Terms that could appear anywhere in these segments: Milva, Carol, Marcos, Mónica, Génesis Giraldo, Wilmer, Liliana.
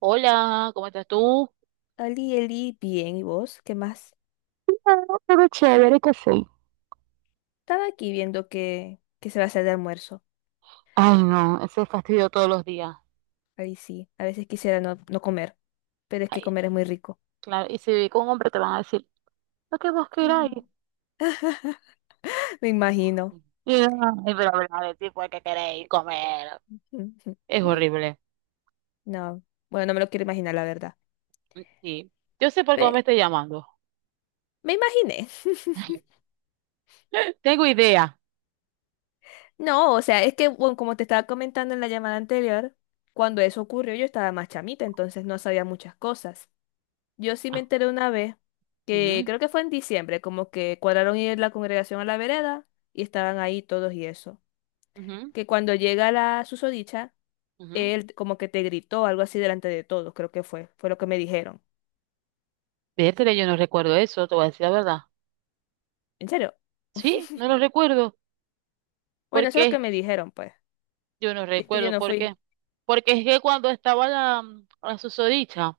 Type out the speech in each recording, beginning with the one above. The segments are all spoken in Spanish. Hola, ¿cómo estás tú? Ali, Eli, bien, ¿y vos? ¿Qué más? Claro, pero chévere que sí. Estaba aquí viendo que se va a hacer de almuerzo. Ay, no, ese fastidio todos los días. Ahí sí, a veces quisiera no comer, pero es que Ay, comer es muy rico. claro, y si viví con un hombre te van a decir, lo que vos queráis. Ujú. Me imagino. Y, ay, pero hablar de tipo que queréis comer. Ujú. Es horrible. No, bueno, no me lo quiero imaginar, la verdad. Mm, sí. Yo sé por qué vos me Pe- estoy llamando. Me imaginé. Tengo idea. No, o sea, es que, bueno, como te estaba comentando en la llamada anterior, cuando eso ocurrió yo estaba más chamita, entonces no sabía muchas cosas. Yo sí me Ah, enteré una vez que ujú, creo que fue en diciembre, como que cuadraron ir la congregación a la vereda y estaban ahí todos y eso. ujú, Que cuando llega la susodicha, ujú. él como que te gritó algo así delante de todos, creo que fue lo que me dijeron. Vértele, yo no recuerdo eso, te voy a decir la verdad. ¿En serio? Sí, no lo recuerdo. ¿Por Bueno, eso es lo que qué? me dijeron, pues. Yo no Y es que yo recuerdo no por fui. qué. Porque es que cuando estaba la susodicha,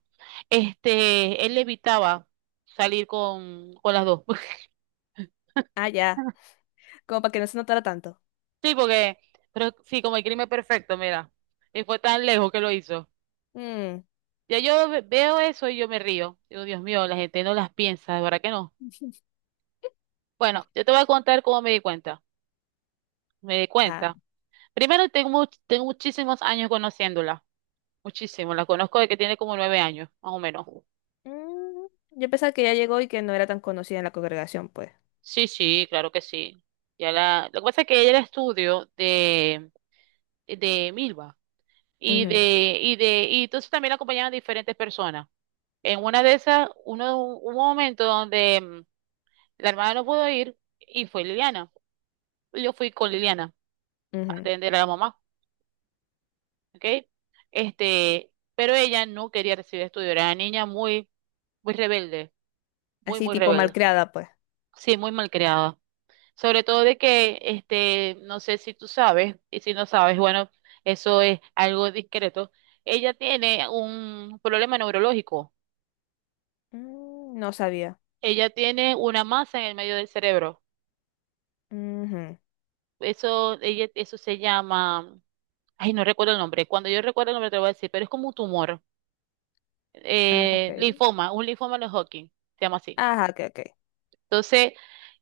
él evitaba salir con las dos. Ah, ya. Como para que no se notara tanto. Sí, porque, pero sí, como el crimen perfecto, mira. Y fue tan lejos que lo hizo. Mm, Ya yo veo eso y yo me río. Digo, Dios mío, la gente no las piensa, de verdad que no. Bueno, yo te voy a contar cómo me di cuenta. Me di ajá. cuenta. Primero, tengo muchísimos años conociéndola. Muchísimo. La conozco de que tiene como 9 años, más o menos. Mm, yo pensaba que ya llegó y que no era tan conocida en la congregación, pues. Sí, sí, claro que sí. Lo que pasa es que ella era estudio de Milva y Ujú, de, y de, y entonces también la acompañaban diferentes personas. En una de esas, uno, hubo un momento donde la hermana no pudo ir y fue Liliana. Yo fui con Liliana a ujú. atender a la mamá, ¿ok? Pero ella no quería recibir estudio, era una niña muy rebelde, muy, Así muy tipo rebelde, malcriada, pues. sí, muy malcriada. Sobre todo de que, no sé si tú sabes, y si no sabes, bueno, eso es algo discreto. Ella tiene un problema neurológico. Mm, no sabía. Ella tiene una masa en el medio del cerebro. Ujú. Eso, eso se llama, ay, no recuerdo el nombre. Cuando yo recuerdo el nombre te lo voy a decir, pero es como un tumor, Ah, ok. Linfoma, un linfoma de Hodgkin se llama así. Ajá, ok, ok. Entonces,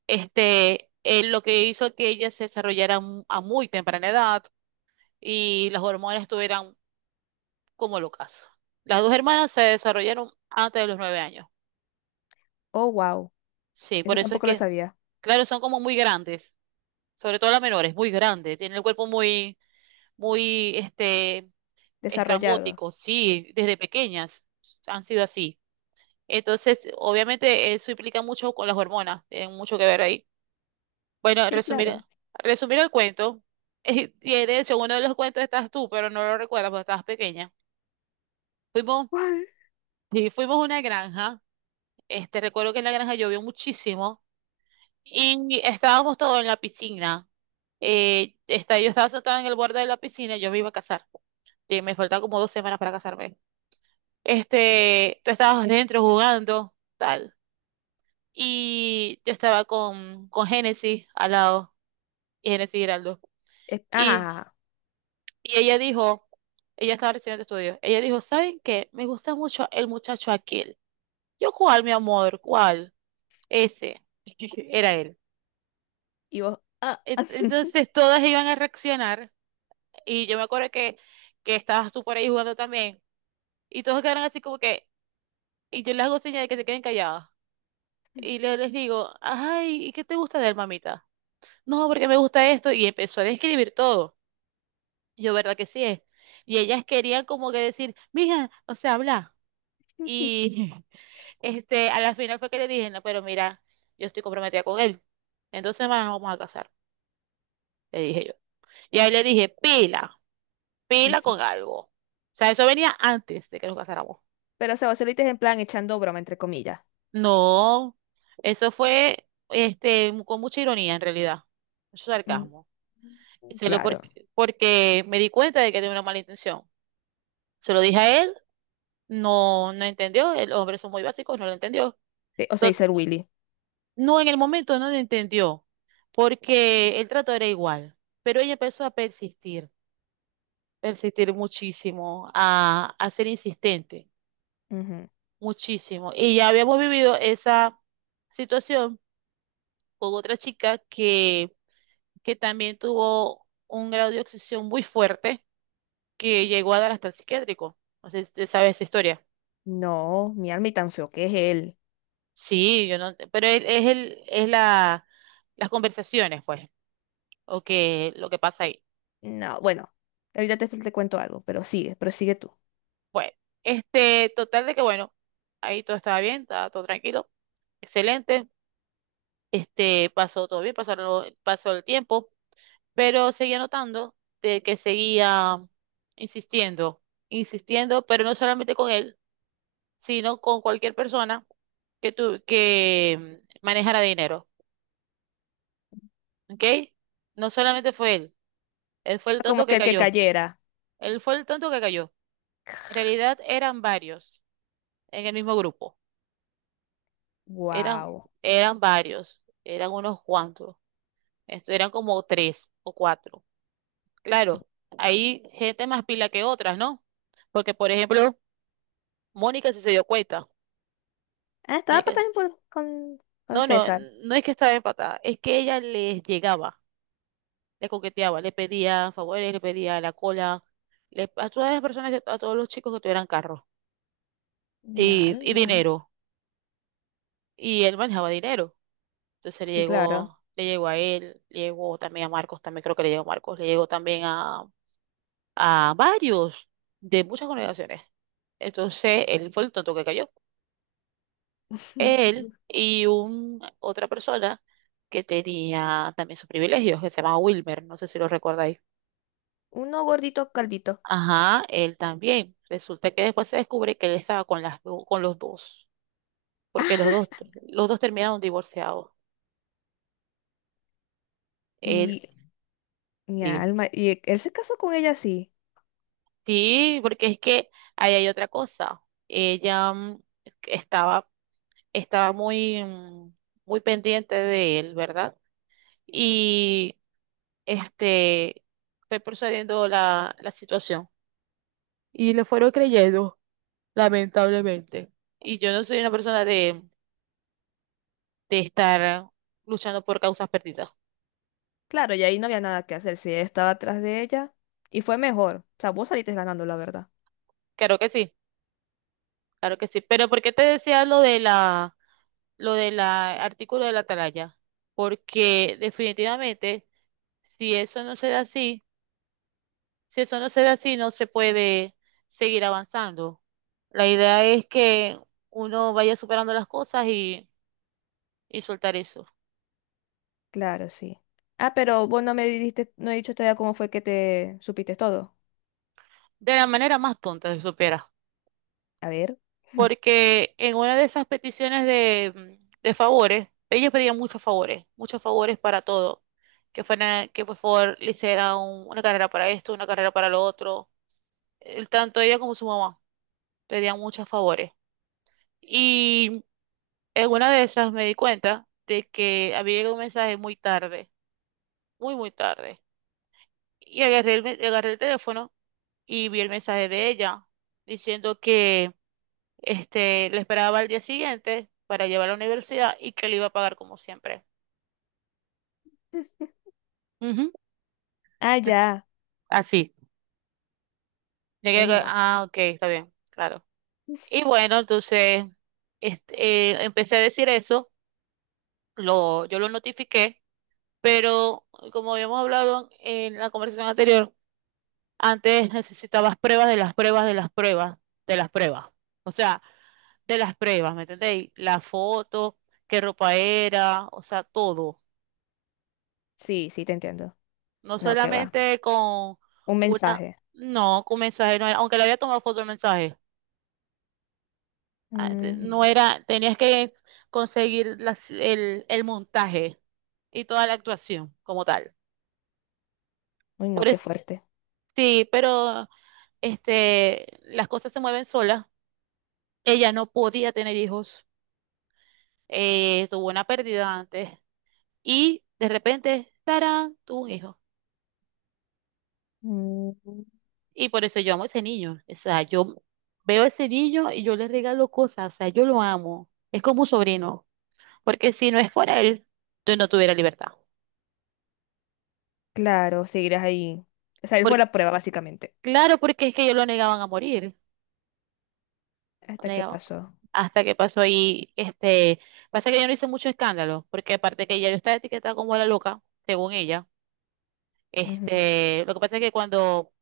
lo que hizo que ella se desarrollara a muy temprana edad y las hormonas estuvieran como el ocaso. Las dos hermanas se desarrollaron antes de los 9 años. Oh, wow. Sí, Eso por eso es tampoco lo que, sabía. claro, son como muy grandes, sobre todo la menor, es muy grande, tiene el cuerpo muy, muy, Desarrollado. estrambótico, sí, desde pequeñas han sido así. Entonces, obviamente, eso implica mucho con las hormonas, tiene mucho que ver ahí. Bueno, Sí, resumir, claro. resumir el cuento, y de hecho, uno de los cuentos estás tú, pero no lo recuerdas porque estabas pequeña. Fuimos, Guau. sí, fuimos a una granja, recuerdo que en la granja llovió muchísimo. Y estábamos todos en la piscina. Yo estaba sentada en el borde de la piscina, yo me iba a casar. Sí, me faltan como 2 semanas para casarme. Tú estabas dentro jugando, tal. Y yo estaba con Génesis al lado, y Génesis Giraldo. Es- ajá, ajá, Y, ajá. y ella dijo, ella estaba recibiendo estudios, ella dijo, ¿saben qué? Me gusta mucho el muchacho aquel. Yo, ¿cuál, mi amor? ¿Cuál? Ese. Era él. Y vos. Ah. Entonces todas iban a reaccionar. Y yo me acuerdo que estabas tú por ahí jugando también. Y todos quedaron así como que, y yo les hago señas de que se queden callados. Y les digo, ay, ¿y qué te gusta de él, mamita? No, porque me gusta esto. Y empezó a describir todo. Y yo, ¿verdad que sí es? Y ellas querían como que decir, mija, o sea, habla. Y a la final fue que le dije, no, pero mira, yo estoy comprometida con él. En 2 semanas nos vamos a casar, le dije yo. Y ahí le dije, pila, pila con algo. O sea, eso venía antes de que nos casáramos. Pero, o sea, vos se lo dices en plan echando broma, entre comillas. No, eso fue con mucha ironía en realidad, mucho Mm, sarcasmo. Se lo claro. porque, porque me di cuenta de que tenía una mala intención. Se lo dije a él, no, no entendió, el hombre son muy básicos, no lo entendió. O sea, To- dice el Willy. No, en el momento no lo entendió, porque el trato era igual, pero ella empezó a persistir, muchísimo, a ser insistente, Ujú. muchísimo. Y ya habíamos vivido esa situación con otra chica que también tuvo un grado de obsesión muy fuerte que llegó a dar hasta el psiquiátrico. No sé si te sabes esa historia. No, mi alma y tan feo que es él. Sí, yo no, pero es la, las conversaciones, pues, o que lo que pasa ahí. No, bueno. Ahorita te cuento algo, pero sigue tú. Bueno, total de que bueno, ahí todo estaba bien, estaba todo tranquilo, excelente, pasó todo bien, pasó el tiempo, pero seguía notando de que seguía insistiendo, insistiendo, pero no solamente con él, sino con cualquier persona que, que manejara dinero, ¿ok? No solamente fue él, él fue el Como tonto que que el que cayó, cayera. él fue el tonto que cayó. En realidad eran varios en el mismo grupo, eran, Wow. eran varios, eran unos cuantos, esto eran como tres o cuatro. Claro, hay gente más pila que otras, ¿no? Porque, por ejemplo, Mónica sí se dio cuenta. Ah, estaba pa- Mónica, también por- con no, no, César. no es que estaba empatada, es que ella les llegaba. Le coqueteaba, le pedía favores, le pedía la cola, a todas las personas, a todos los chicos que tuvieran carro Mi y alma. dinero. Y él manejaba dinero. Entonces Sí, claro. Le llegó a él, le llegó también a Marcos, también creo que le llegó a Marcos, le llegó también a varios de muchas congregaciones. Entonces él fue el tonto que cayó. Él y otra persona que tenía también sus privilegios, que se llama Wilmer, no sé si lo recordáis. Uno gordito, caldito. Ajá, él también. Resulta que después se descubre que él estaba con con los dos, porque los dos terminaron divorciados. Él, Y mi sí. alma, y él se casó con ella así. Sí, porque es que ahí hay otra cosa. Ella estaba, estaba muy, muy pendiente de él, ¿verdad? Y este fue procediendo la situación. Y le fueron creyendo, lamentablemente. Y yo no soy una persona de estar luchando por causas perdidas. Claro, y ahí no había nada que hacer. Si estaba atrás de ella. Y fue mejor. O sea, vos saliste ganando, la verdad. Claro que sí, claro que sí. Pero ¿por qué te decía lo de lo del artículo de la Atalaya? Porque definitivamente, si eso no se da así, si eso no se da así, no se puede seguir avanzando. La idea es que uno vaya superando las cosas y soltar eso. Claro, sí. Ah, pero vos no me diste, no he dicho todavía cómo fue que te supiste todo. De la manera más tonta, se supera. A ver. Porque en una de esas peticiones de favores, ellos pedían muchos favores para todo, que fuera, que por favor le hiciera una carrera para esto, una carrera para lo otro. Tanto ella como su mamá pedían muchos favores. Y en una de esas me di cuenta de que había llegado un mensaje muy tarde, muy, muy tarde. Y agarré agarré el teléfono y vi el mensaje de ella diciendo, le esperaba al día siguiente para llevar a la universidad y que le iba a pagar como siempre. Ujú. Ah, ya. Así. Llegué, Uy, a- no. ah, ok, está bien, claro. No. Y bueno, entonces empecé a decir eso, yo lo notifiqué, pero como habíamos hablado en la conversación anterior, antes necesitabas pruebas de las pruebas de las pruebas de las pruebas. O sea, de las pruebas, ¿me entendéis? La foto, qué ropa era, o sea, todo. Sí, sí, te entiendo. No No, que va. solamente con Un una, mensaje. no, con mensaje, no era- aunque le había tomado foto al mensaje, no Mm, era, tenías que conseguir el montaje y toda la actuación como tal. uy, no, Por qué es- fuerte. sí, pero las cosas se mueven solas. Ella no podía tener hijos, tuvo una pérdida antes y de repente, tarán, tuvo un hijo. Mm, Y por eso yo amo a ese niño. O sea, yo veo a ese niño y yo le regalo cosas. O sea, yo lo amo. Es como un sobrino. Porque si no es por él, yo no tuviera libertad. claro, seguirás ahí. O sea, él fue Por- la prueba, básicamente. claro, porque es que ellos lo negaban a morir. Lo Hasta que negaban. pasó. Hasta que pasó ahí, pasa que yo no hice mucho escándalo, porque aparte que ella yo estaba etiquetada como la loca, según ella. Ujú. Lo que pasa es que cuando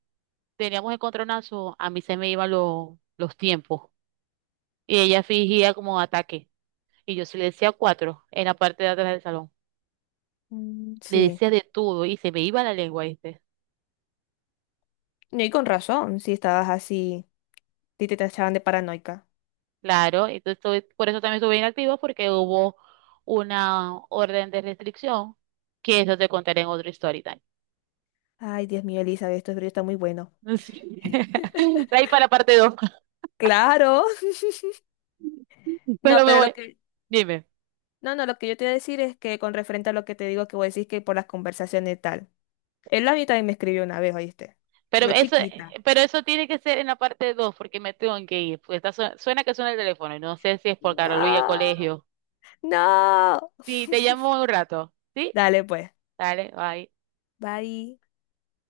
teníamos encontronazo, a mí se me iban los tiempos. Y ella fingía como ataque. Y yo sí le decía cuatro en la parte de atrás del salón. Mm, Le sí. decía de todo y se me iba la lengua, ¿viste? No, y con razón, si estabas así, y te tachaban de paranoica. Claro, entonces por eso también estuve inactiva porque hubo una orden de restricción que eso te contaré en otro story time. Ay, Dios mío, Elizabeth, esto es brillo está muy bueno. Sí. Ahí para la parte dos. Claro. No, Pero me pero lo voy, que, dime. no, no, lo que yo te iba a decir es que con referente a lo que te digo que vos decís que por las conversaciones y tal. Él a mí también me escribió una vez, ¿oíste? Pero Yo eso, chiquita. pero eso tiene que ser en la parte dos porque me tengo que ir. Porque suena que suena el teléfono y no sé si es por Carol y el No, colegio. no. Sí, te llamo un rato. ¿Sí? Dale pues. Dale, bye. Bye.